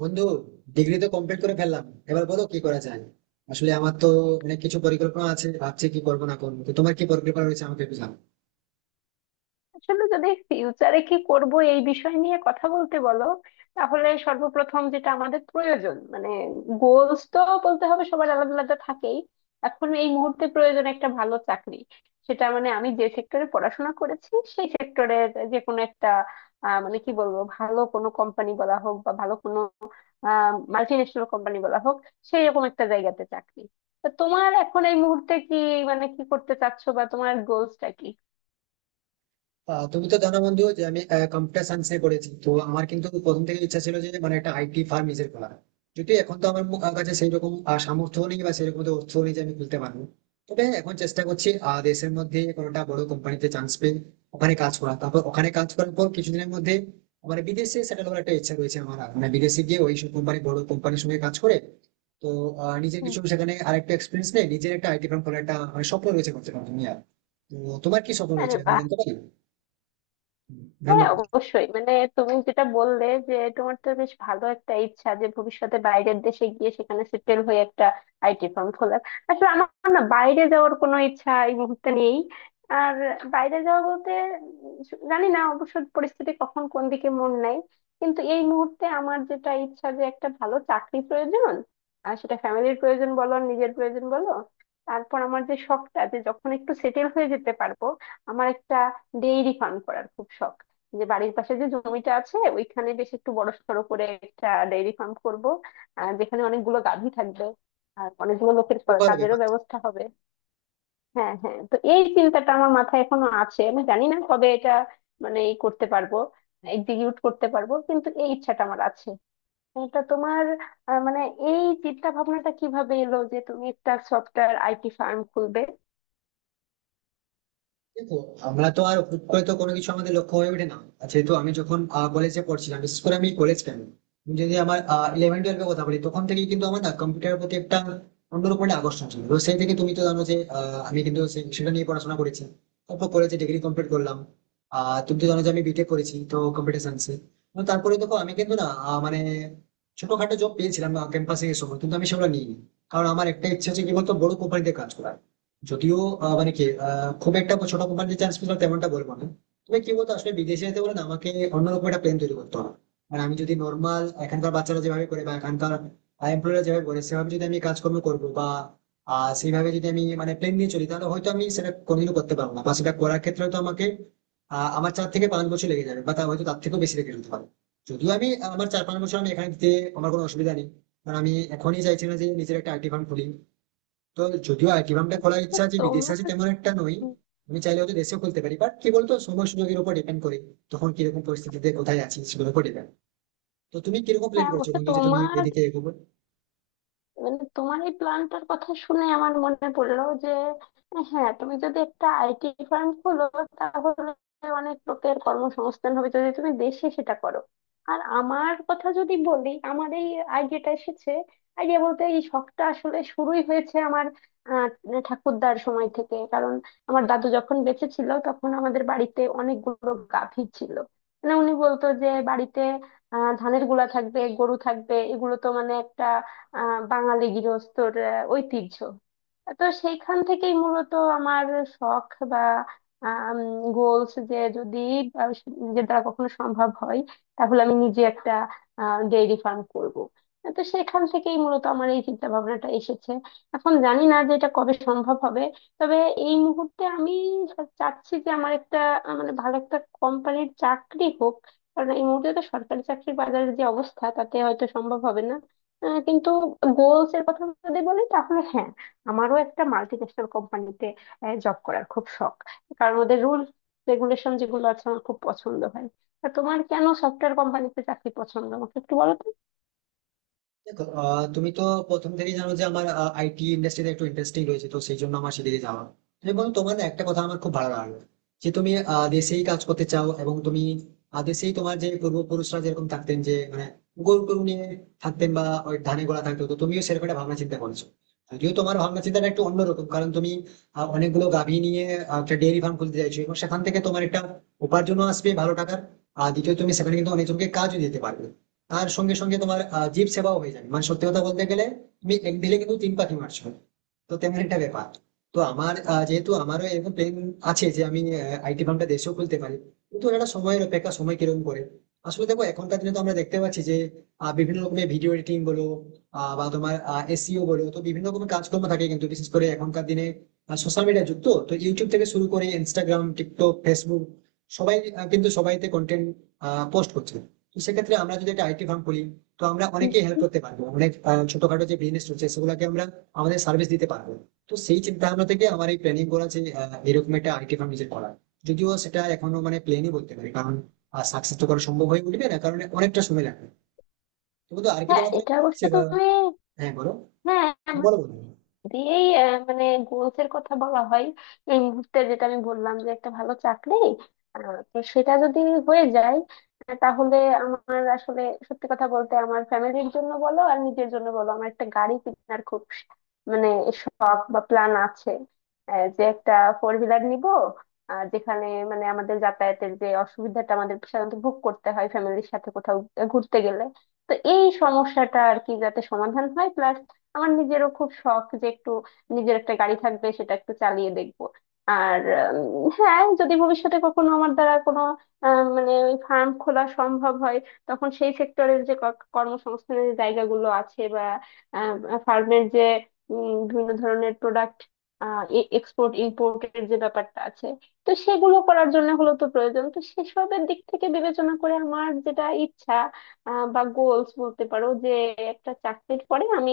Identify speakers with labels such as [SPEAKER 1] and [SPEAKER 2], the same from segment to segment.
[SPEAKER 1] বন্ধু, ডিগ্রি তো কমপ্লিট করে ফেললাম। এবার বলো কি করা যায়। আসলে আমার তো অনেক কিছু পরিকল্পনা আছে, ভাবছি কি করবো না করবো। তো তোমার কি পরিকল্পনা রয়েছে আমাকে একটু জানাও।
[SPEAKER 2] আসলে যদি ফিউচারে কি করব এই বিষয় নিয়ে কথা বলতে বলো তাহলে সর্বপ্রথম যেটা আমাদের প্রয়োজন মানে গোলস তো বলতে হবে, সবার আলাদা আলাদা থাকেই। এখন এই মুহূর্তে প্রয়োজন একটা ভালো চাকরি, সেটা মানে আমি যে সেক্টরে পড়াশোনা করেছি সেই সেক্টরের যে কোনো একটা, মানে কি বলবো, ভালো কোনো কোম্পানি বলা হোক বা ভালো কোনো মাল্টি ন্যাশনাল কোম্পানি বলা হোক, সেই রকম একটা জায়গাতে চাকরি। তো তোমার এখন এই মুহূর্তে কি মানে কি করতে চাচ্ছো বা তোমার গোলসটা কি?
[SPEAKER 1] তুমি তো জানো বন্ধু যে আমি কম্পিউটার সায়েন্সে পড়েছি। তো আমার কিন্তু প্রথম থেকে ইচ্ছা ছিল যে মানে একটা আইটি ফার্ম নিজের খোলা। যদি এখন তো আমার কাছে সেই রকম সামর্থ্য নেই বা সেরকম তো অর্থ নেই যে আমি খুলতে পারবো। তবে হ্যাঁ, এখন চেষ্টা করছি দেশের মধ্যে কোনোটা বড় কোম্পানিতে চান্স পেয়ে ওখানে কাজ করা, তারপর ওখানে কাজ করার পর কিছুদিনের মধ্যে আমার বিদেশে সেটেল হওয়ার একটা ইচ্ছা রয়েছে। আমার মানে বিদেশে গিয়ে ওই সব কোম্পানি, বড় কোম্পানির সঙ্গে কাজ করে তো নিজের
[SPEAKER 2] হুম।
[SPEAKER 1] কিছু সেখানে আরেকটা এক্সপিরিয়েন্স নেই, নিজের একটা আইটি ফার্ম খোলার একটা মানে স্বপ্ন রয়েছে, করতে পারবো তুমি আর। তো তোমার কি স্বপ্ন রয়েছে
[SPEAKER 2] আরে
[SPEAKER 1] আমি
[SPEAKER 2] বাহ,
[SPEAKER 1] জানতে পারি?
[SPEAKER 2] হ্যাঁ
[SPEAKER 1] ধন্যবাদ।
[SPEAKER 2] অবশ্যই, মানে তুমি যেটা বললে যে তোমার তো বেশ ভালো একটা ইচ্ছা যে ভবিষ্যতে বাইরের দেশে গিয়ে সেখানে সেটেল হয়ে একটা আইটি ফার্ম খোলার। আসলে আমার না বাইরে যাওয়ার কোনো ইচ্ছা এই মুহূর্তে নেই। আর বাইরে যাওয়া বলতে, জানি না অবশ্য পরিস্থিতি কখন কোন দিকে মন নেয়, কিন্তু এই মুহূর্তে আমার যেটা ইচ্ছা যে একটা ভালো চাকরি প্রয়োজন। আর সেটা ফ্যামিলির প্রয়োজন বলো আর নিজের প্রয়োজন বলো। তারপর আমার যে শখটা যে যখন একটু সেটেল হয়ে যেতে পারবো, আমার একটা ডেইরি ফার্ম করার খুব শখ। যে বাড়ির পাশে যে জমিটা আছে ওইখানে বেশ একটু বড়সড় করে একটা ডেইরি ফার্ম করব, যেখানে অনেকগুলো গাভী থাকবে আর অনেকগুলো লোকের
[SPEAKER 1] খুব
[SPEAKER 2] কা-
[SPEAKER 1] ভালো
[SPEAKER 2] কাজেরও
[SPEAKER 1] ব্যাপার তো।
[SPEAKER 2] ব্যবস্থা হবে। হ্যাঁ হ্যাঁ, তো এই চিন্তাটা আমার মাথায় এখনো আছে, আমি জানি না কবে এটা মানে ই করতে পারবো, এক্সিকিউট করতে পারবো, কিন্তু এই ইচ্ছাটা আমার আছে। এটা তোমার মানে এই চিন্তা ভাবনাটা কিভাবে এলো যে তুমি একটা সফটওয়্যার আইটি ফার্ম খুলবে?
[SPEAKER 1] দেখো, আমরা তো আর হুট করে তো কোনো কিছু আমাদের লক্ষ্য হয়ে ওঠে না। আর যেহেতু আমি যখন কলেজে পড়ছিলাম, বিশেষ করে আমি কলেজ কেন, আমি যদি আমার ইলেভেন টুয়েলভ এর কথা বলি, তখন থেকেই কিন্তু আমার না কম্পিউটারের প্রতি একটা অন্যরকম একটা আকর্ষণ ছিল। তো সেই থেকে তুমি তো জানো যে আমি কিন্তু সেটা নিয়ে পড়াশোনা করেছি। তারপর কলেজে ডিগ্রি কমপ্লিট করলাম। আহ, তুমি তো জানো যে আমি বিটেক করেছি তো কম্পিউটার সায়েন্সে। তারপরে দেখো আমি কিন্তু না মানে ছোটখাটো জব পেয়েছিলাম ক্যাম্পাসে এই সময়, কিন্তু আমি সেগুলো নিইনি। কারণ আমার একটা ইচ্ছে হচ্ছে কি বলতো, বড় কোম্পানিতে কাজ করার। যদিও মানে কি, খুব একটা ছোট কোম্পানিতে চান্স পেলাম তেমনটা বলবো না। তবে কি বলতো, আসলে বিদেশে যেতে বলে না আমাকে অন্যরকম একটা প্ল্যান তৈরি করতে হবে। মানে আমি যদি নর্মাল এখানকার বাচ্চারা যেভাবে করে বা এখানকার এমপ্লয়াররা যেভাবে করে সেভাবে যদি আমি কাজকর্ম করবো বা সেইভাবে যদি আমি মানে প্ল্যান নিয়ে চলি, তাহলে হয়তো আমি সেটা কোনোদিনও করতে পারবো না। বা সেটা করার ক্ষেত্রে তো আমাকে আমার চার থেকে পাঁচ বছর লেগে যাবে, বা তা হয়তো তার থেকেও বেশি লেগে যেতে পারে। যদিও আমি আমার চার পাঁচ বছর আমি এখানে দিতে আমার কোনো অসুবিধা নেই। কারণ আমি এখনই চাইছি না যে নিজের একটা আইটি ফার্ম খুলি। তো যদিও আইটি খোলার ইচ্ছা যে বিদেশে আছে
[SPEAKER 2] তোমার
[SPEAKER 1] তেমন একটা নই। আমি চাইলে হয়তো দেশেও খুলতে পারি, বাট কি বলতো সময় সুযোগের উপর ডিপেন্ড করে। তখন কিরকম পরিস্থিতিতে কোথায় আছি সেগুলোর উপর ডিপেন্ড। তো তুমি কিরকম প্ল্যান
[SPEAKER 2] হ্যাঁ
[SPEAKER 1] করছো
[SPEAKER 2] অবশ্য
[SPEAKER 1] বন্ধু যে তুমি
[SPEAKER 2] তোমার
[SPEAKER 1] এদিকে এগোবে?
[SPEAKER 2] মানে তোমার এই প্ল্যানটার কথা শুনে আমার মনে পড়লো যে হ্যাঁ তুমি যদি একটা আইটি ফার্ম খোলো তাহলে অনেক লোকের কর্মসংস্থান হবে যদি তুমি দেশে সেটা করো। আর আমার কথা যদি বলি, আমার এই আইডিয়াটা এসেছে, আইডিয়া বলতে এই শখটা আসলে শুরুই হয়েছে আমার আহ ঠাকুরদার সময় থেকে। কারণ আমার দাদু যখন বেঁচে ছিল তখন আমাদের বাড়িতে অনেকগুলো গাভী ছিল, মানে উনি বলতো যে বাড়িতে ধানের গুলা থাকবে, গরু থাকবে, এগুলো তো মানে একটা বাঙালি গৃহস্থর ঐতিহ্য। তো সেইখান থেকেই মূলত আমার শখ বা গোলস যে যদি আহ, যে দ্বারা কখনো সম্ভব হয় তাহলে আমি নিজে একটা ডেইরি ফার্ম করব। তো সেখান থেকেই মূলত আমার এই চিন্তা ভাবনাটা এসেছে। এখন জানি না যে এটা কবে সম্ভব হবে, তবে এই মুহূর্তে আমি চাচ্ছি যে আমার একটা মানে ভালো একটা কোম্পানির চাকরি হোক। কারণ এই মুহূর্তে তো সরকারি চাকরির বাজারের যে অবস্থা তাতে হয়তো সম্ভব হবে না, কিন্তু গোলস এর কথা যদি বলি তাহলে হ্যাঁ, আমারও একটা মাল্টিন্যাশনাল কোম্পানিতে জব করার খুব শখ, কারণ ওদের রুল রেগুলেশন যেগুলো আছে আমার খুব পছন্দ হয়। তা তোমার কেন সফটওয়্যার কোম্পানিতে চাকরি পছন্দ আমাকে একটু বলো তো।
[SPEAKER 1] দেখো, তুমি তো প্রথম থেকেই জানো যে আমার আইটি ইন্ডাস্ট্রিতে একটু ইন্টারেস্টিং রয়েছে। তো সেই জন্য আমার সেদিকে যাওয়া। এবং তোমার না একটা কথা আমার খুব ভালো লাগলো যে তুমি দেশেই কাজ করতে চাও এবং তুমি দেশেই তোমার যে পূর্বপুরুষরা যেরকম থাকতেন যে মানে গরু গরু নিয়ে থাকতেন বা ওই ধানে গোলা থাকতো, তো তুমিও সেরকম একটা ভাবনা চিন্তা করছো। যদিও তোমার ভাবনা চিন্তাটা একটু অন্যরকম, কারণ তুমি অনেকগুলো গাভী নিয়ে একটা ডেয়ারি ফার্ম খুলতে চাইছো এবং সেখান থেকে তোমার একটা উপার্জনও আসবে ভালো টাকার। আর দ্বিতীয়, তুমি সেখানে কিন্তু অনেকজনকে কাজও দিতে পারবে। আর সঙ্গে সঙ্গে তোমার জীব সেবাও হয়ে যাবে। মানে সত্যি কথা বলতে গেলে তুমি এক দিলে কিন্তু তিন পাখি মারছো। তো তেমন একটা ব্যাপার। তো আমার যেহেতু আমারও এরকম প্ল্যান আছে যে আমি আইটি ফার্মটা দেশেও খুলতে পারি, কিন্তু এটা একটা সময়ের অপেক্ষা, সময় কিরকম করে। আসলে দেখো এখনকার দিনে তো আমরা দেখতে পাচ্ছি যে বিভিন্ন রকমের ভিডিও এডিটিং বলো, বা তোমার এসইও বলো, তো বিভিন্ন রকমের কাজকর্ম থাকে। কিন্তু বিশেষ করে এখনকার দিনে সোশ্যাল মিডিয়া যুক্ত, তো ইউটিউব থেকে শুরু করে ইনস্টাগ্রাম, টিকটক, ফেসবুক সবাই কিন্তু সবাইতে কন্টেন্ট পোস্ট করছে। তো সেক্ষেত্রে আমরা যদি একটা আইটি ফার্ম খুলি, তো আমরা অনেকেই হেল্প
[SPEAKER 2] হুম।
[SPEAKER 1] করতে পারবো। অনেক ছোটখাটো যে বিজনেস রয়েছে সেগুলোকে আমরা আমাদের সার্ভিস দিতে পারবে। তো সেই চিন্তা ভাবনা থেকে আমার এই প্ল্যানিং করা যে এরকম একটা আইটি ফার্ম নিজের করা। যদিও সেটা এখনো মানে প্ল্যানই বলতে পারি, কারণ সাকসেস তো করা সম্ভব হয়ে উঠবে না, কারণ অনেকটা সময় লাগবে। তবু তো আর কি,
[SPEAKER 2] হ্যাঁ
[SPEAKER 1] তোমার কোনো
[SPEAKER 2] এটা
[SPEAKER 1] plan
[SPEAKER 2] অবশ্য
[SPEAKER 1] আছে বা?
[SPEAKER 2] তুমি
[SPEAKER 1] হ্যাঁ বলো।
[SPEAKER 2] হ্যাঁ
[SPEAKER 1] হ্যাঁ,
[SPEAKER 2] মানে
[SPEAKER 1] বলো বলো।
[SPEAKER 2] দিয়েই মানে গোলস এর কথা বলা হয়। এই মুহূর্তে যেটা আমি বললাম যে একটা ভালো চাকরি, আহ, তো সেটা যদি হয়ে যায় তাহলে আমার আসলে সত্যি কথা বলতে আমার ফ্যামিলির জন্য বলো আর নিজের জন্য বলো আমার একটা গাড়ি কেনার খুব মানে শখ বা প্ল্যান আছে। যে একটা ফোর হুইলার নিব, যেখানে মানে আমাদের যাতায়াতের যে অসুবিধাটা আমাদের সাধারণত ভোগ করতে হয় ফ্যামিলির সাথে কোথাও ঘুরতে গেলে, তো এই সমস্যাটা আর কি যাতে সমাধান হয়, প্লাস আমার নিজেরও খুব শখ যে একটু নিজের একটা গাড়ি থাকবে সেটা একটু চালিয়ে দেখব। আর হ্যাঁ যদি ভবিষ্যতে কখনো আমার দ্বারা কোনো মানে ওই ফার্ম খোলা সম্ভব হয়, তখন সেই সেক্টরের যে ক- কর্মসংস্থানের যে জায়গাগুলো আছে বা ফার্মের যে বিভিন্ন ধরনের প্রোডাক্ট এক্সপোর্ট ইম্পোর্টের যে ব্যাপারটা আছে তো সেগুলো করার জন্য হলো তো প্রয়োজন, তো সেসবের দিক থেকে বিবেচনা করে আমার যেটা ইচ্ছা বা গোলস বলতে পারো যে একটা চাকরির পরে আমি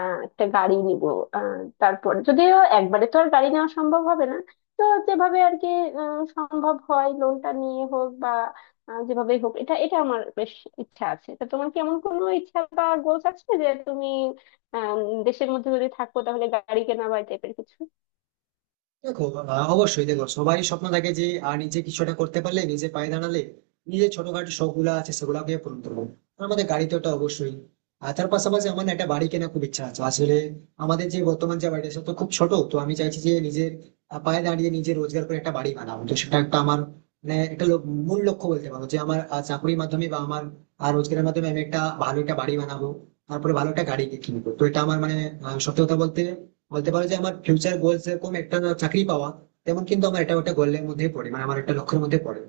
[SPEAKER 2] একটা গাড়ি নিব। আহ তারপর যদিও একবারে তো আর গাড়ি নেওয়া সম্ভব হবে না, তো যেভাবে আর কি সম্ভব হয়, লোনটা নিয়ে হোক বা যেভাবেই হোক, এটা এটা আমার বেশ ইচ্ছা আছে। তা তোমার কি এমন কোনো ইচ্ছা বা গোলস আছে যে তুমি আহ দেশের মধ্যে যদি থাকো তাহলে গাড়ি কেনা বা এই টাইপের কিছু?
[SPEAKER 1] দেখো, অবশ্যই দেখো সবারই স্বপ্ন থাকে যে নিজে কিছুটা করতে পারলে, নিজে পায়ে দাঁড়ালে নিজের ছোটখাটো শখ গুলো আছে সেগুলোকে পূরণ করবো। আমাদের গাড়ি তো ওটা অবশ্যই। আর তার পাশাপাশি আমার না একটা বাড়ি কেনার খুব ইচ্ছা আছে। আসলে আমাদের যে বর্তমান যে বাড়িটা সেটা তো খুব ছোট। তো আমি চাইছি যে নিজের পায়ে দাঁড়িয়ে নিজে রোজগার করে একটা বাড়ি বানাবো। তো সেটা একটা আমার মানে মূল লক্ষ্য বলতে পারো, যে আমার চাকরির মাধ্যমে বা আমার রোজগারের মাধ্যমে আমি একটা ভালো একটা বাড়ি বানাবো। তারপরে ভালো একটা গাড়ি কিনবো। তো এটা আমার মানে সত্যি কথা বলতে বলতে পারো যে আমার ফিউচার গোলস এরকম, একটা চাকরি পাওয়া তেমন কিন্তু আমার, এটা ওটা গোলের মধ্যে পড়ে, মানে আমার একটা লক্ষ্যের মধ্যে পড়ে।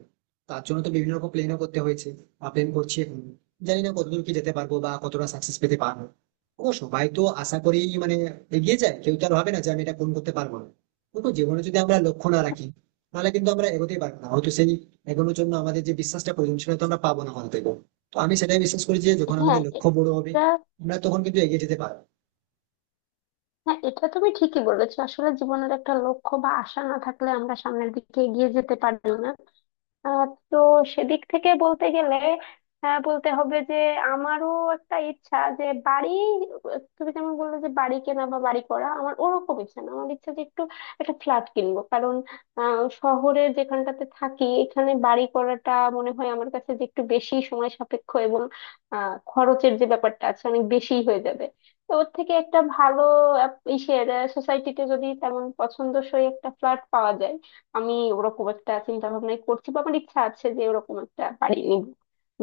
[SPEAKER 1] তার জন্য তো বিভিন্ন রকম প্ল্যানও করতে হয়েছে বা প্ল্যান করছি এখন। জানি না কতদূর কি যেতে পারবো বা কতটা সাকসেস পেতে পারবো। ও সবাই তো আশা করেই মানে এগিয়ে যায়, কেউ তো আর ভাবে না যে আমি এটা পূরণ করতে পারবো না। কিন্তু জীবনে যদি আমরা লক্ষ্য না রাখি, তাহলে কিন্তু আমরা এগোতেই পারবো না। হয়তো সেই এগোনোর জন্য আমাদের যে বিশ্বাসটা প্রয়োজন সেটা তো আমরা পাবো না হয়তো। তো আমি সেটাই বিশ্বাস করি যে যখন আমাদের
[SPEAKER 2] হ্যাঁ
[SPEAKER 1] লক্ষ্য বড় হবে,
[SPEAKER 2] এটা
[SPEAKER 1] আমরা তখন কিন্তু এগিয়ে যেতে পারবো।
[SPEAKER 2] হ্যাঁ এটা তুমি ঠিকই বলেছো, আসলে জীবনের একটা লক্ষ্য বা আশা না থাকলে আমরা সামনের দিকে এগিয়ে যেতে পারি না। আহ, তো সেদিক থেকে বলতে গেলে বলতে হবে যে আমারও একটা ইচ্ছা যে বাড়ি, তুমি যেমন বললে যে বাড়ি কেনা বা বাড়ি করা, আমার ওরকম ইচ্ছা না, আমার ইচ্ছা যে একটু একটা ফ্ল্যাট কিনবো। কারণ শহরে যেখানটাতে থাকি এখানে বাড়ি করাটা মনে হয় আমার কাছে যে একটু বেশি সময় সাপেক্ষ, এবং খরচের যে ব্যাপারটা আছে অনেক বেশি হয়ে যাবে। তো ওর থেকে একটা ভালো ইসের সোসাইটিতে যদি তেমন পছন্দসই একটা ফ্ল্যাট পাওয়া যায়, আমি ওরকম একটা চিন্তা ভাবনাই করছি, বা আমার ইচ্ছা আছে যে ওরকম একটা বাড়ি নিব,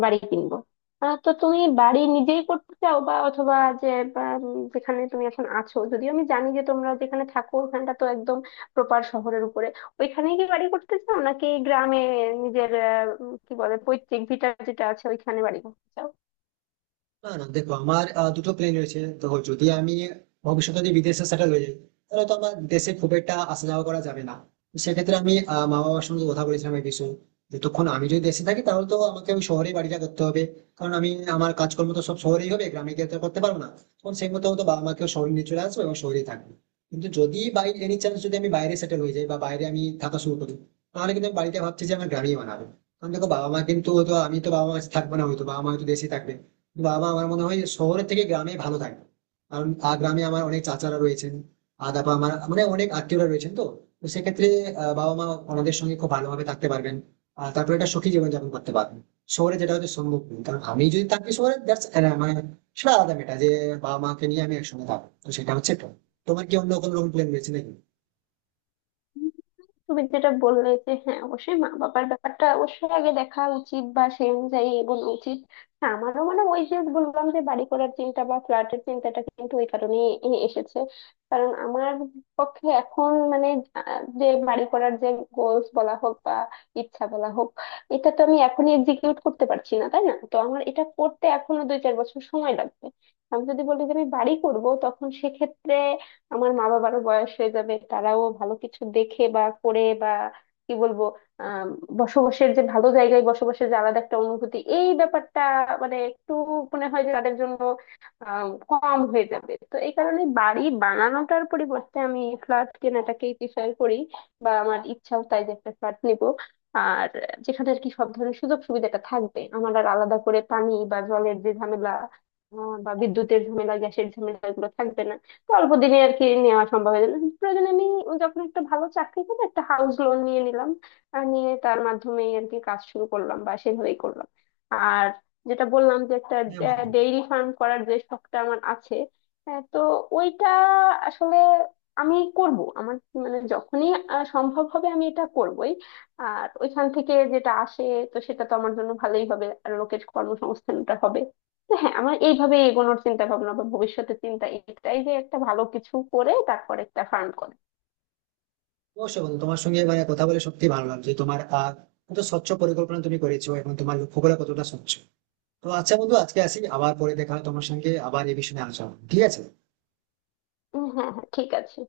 [SPEAKER 2] বাড়ি কিনবো। তো তুমি বাড়ি নিজেই করতে চাও বা অথবা যে বা, যেখানে তুমি এখন আছো, যদিও আমি জানি যে তোমরা যেখানে থাকো ওখানটা তো একদম প্রপার শহরের উপরে, ওইখানেই কি বাড়ি করতে চাও নাকি গ্রামে নিজের কি বলে পৈতৃক ভিটা যেটা আছে ওইখানে বাড়ি করতে চাও?
[SPEAKER 1] না না দেখো, আমার দুটো প্ল্যান রয়েছে। দেখো যদি আমি ভবিষ্যতে যদি বিদেশে সেটেল হয়ে যাই, তাহলে তো আমার দেশে খুব একটা আসা যাওয়া করা যাবে না। তো সেক্ষেত্রে আমি মা বাবার সঙ্গে কথা বলেছিলাম এই বিষয়ে। যতক্ষণ আমি যদি দেশে থাকি তাহলে তো আমাকে ওই শহরে বাড়িটা করতে হবে। কারণ আমি, আমার কাজকর্ম তো সব শহরেই হবে, গ্রামে গিয়ে তো আর করতে পারবো না। তখন সেই মতো হয়তো বাবা মাকেও শহরে নিয়ে চলে আসবো এবং শহরেই থাকবো। কিন্তু যদি বাই এনি চান্স যদি আমি বাইরে সেটেল হয়ে যাই বা বাইরে আমি থাকা শুরু করি, তাহলে কিন্তু আমি বাড়িতে ভাবছি যে আমার গ্রামেই বানাবো। কারণ দেখো বাবা মা কিন্তু হয়তো, আমি তো বাবা মা থাকবো না, হয়তো বাবা মা হয়তো দেশেই থাকবে। বাবা আমার মনে হয় শহরের থেকে গ্রামে ভালো থাকবে। কারণ গ্রামে আমার অনেক চাচারা রয়েছেন। আর তারপর আমার মানে অনেক আত্মীয়রা রয়েছেন তো। তো সেক্ষেত্রে বাবা মা ওনাদের সঙ্গে খুব ভালোভাবে থাকতে পারবেন। আর তারপরে একটা সুখী জীবনযাপন করতে পারবেন। শহরে যেটা হয়তো সম্ভব নয়, কারণ আমি যদি থাকি শহরে দ্যাটস মানে সেটা আলাদা মেটা যে বাবা মাকে নিয়ে আমি একসঙ্গে থাকবো। তো সেটা হচ্ছে এটা। তোমার কি অন্য কোনো রকম প্ল্যান রয়েছে নাকি?
[SPEAKER 2] তুমি যেটা বললে যে হ্যাঁ অবশ্যই মা বাবার ব্যাপারটা অবশ্যই আগে দেখা উচিত বা সেই অনুযায়ী এগোনো উচিত। হ্যাঁ, আমারও মানে ওই যে বললাম যে বাড়ি করার চিন্তা বা ফ্ল্যাটের চিন্তাটা কিন্তু ওই কারণেই এ- এসেছে। কারণ আমার পক্ষে এখন মানে যে বাড়ি করার যে গোলস বলা হোক বা ইচ্ছা বলা হোক, এটা তো আমি এখনই এক্সিকিউট করতে পারছি না তাই না, তো আমার এটা করতে এখনো দুই চার বছর সময় লাগবে। আমি যদি বলি যে আমি বাড়ি করব, তখন সেক্ষেত্রে আমার মা বাবারও বয়স হয়ে যাবে, তারাও ভালো কিছু দেখে বা করে বা কি বলবো আহ বসবাসের যে ভালো জায়গায় বসবাসের যে আলাদা একটা অনুভূতি এই ব্যাপারটা মানে একটু মনে হয় যে তাদের জন্য কম হয়ে যাবে। তো এই কারণে বাড়ি বানানোটার পরিবর্তে আমি ফ্ল্যাট কেনাটাকেই প্রিফার করি, বা আমার ইচ্ছাও তাই যে একটা ফ্ল্যাট নিব। আর যেখানে আর কি সব ধরনের সুযোগ সুবিধাটা থাকবে আমার, আর আলাদা করে পানি বা জলের যে ঝামেলা বা বিদ্যুতের ঝামেলা গ্যাসের ঝামেলা এগুলো থাকবে না, অল্প দিনে আর কি নেওয়া সম্ভব হয়ে গেল। প্রয়োজনে আমি যখন একটা ভালো চাকরি পেলে একটা হাউস লোন নিয়ে নিলাম, আর নিয়ে তার মাধ্যমেই আর কি কাজ শুরু করলাম বা সেভাবেই করলাম। আর যেটা বললাম যে একটা
[SPEAKER 1] হ্যাঁ বন্ধু।
[SPEAKER 2] ডেইরি ফার্ম করার যে শখটা আমার আছে, হ্যাঁ, তো ওইটা আসলে আমি করব। আমার মানে যখনই সম্ভব হবে আমি এটা করবই, আর ওইখান থেকে যেটা আসে তো সেটা তো আমার জন্য ভালোই হবে আর লোকের কর্মসংস্থানটা হবে। তো হ্যাঁ আমার এইভাবে এগোনোর চিন্তা ভাবনা বা ভবিষ্যতের চিন্তা এটাই, যে একটা ভালো কিছু করে তারপর একটা ফার্ম করে।
[SPEAKER 1] অবশ্যই বন্ধু, তোমার সঙ্গে মানে কথা বলে সত্যি ভালো লাগছে। তোমার আহ, কত স্বচ্ছ পরিকল্পনা তুমি করেছো এবং তোমার লক্ষ্যগুলো কতটা স্বচ্ছ। তো আচ্ছা বন্ধু আজকে আসি, আবার পরে দেখা হয় তোমার সঙ্গে, আবার এই বিষয়ে আলোচনা হবে। ঠিক আছে?
[SPEAKER 2] উম হ্যাঁ হ্যাঁ ঠিক আছে।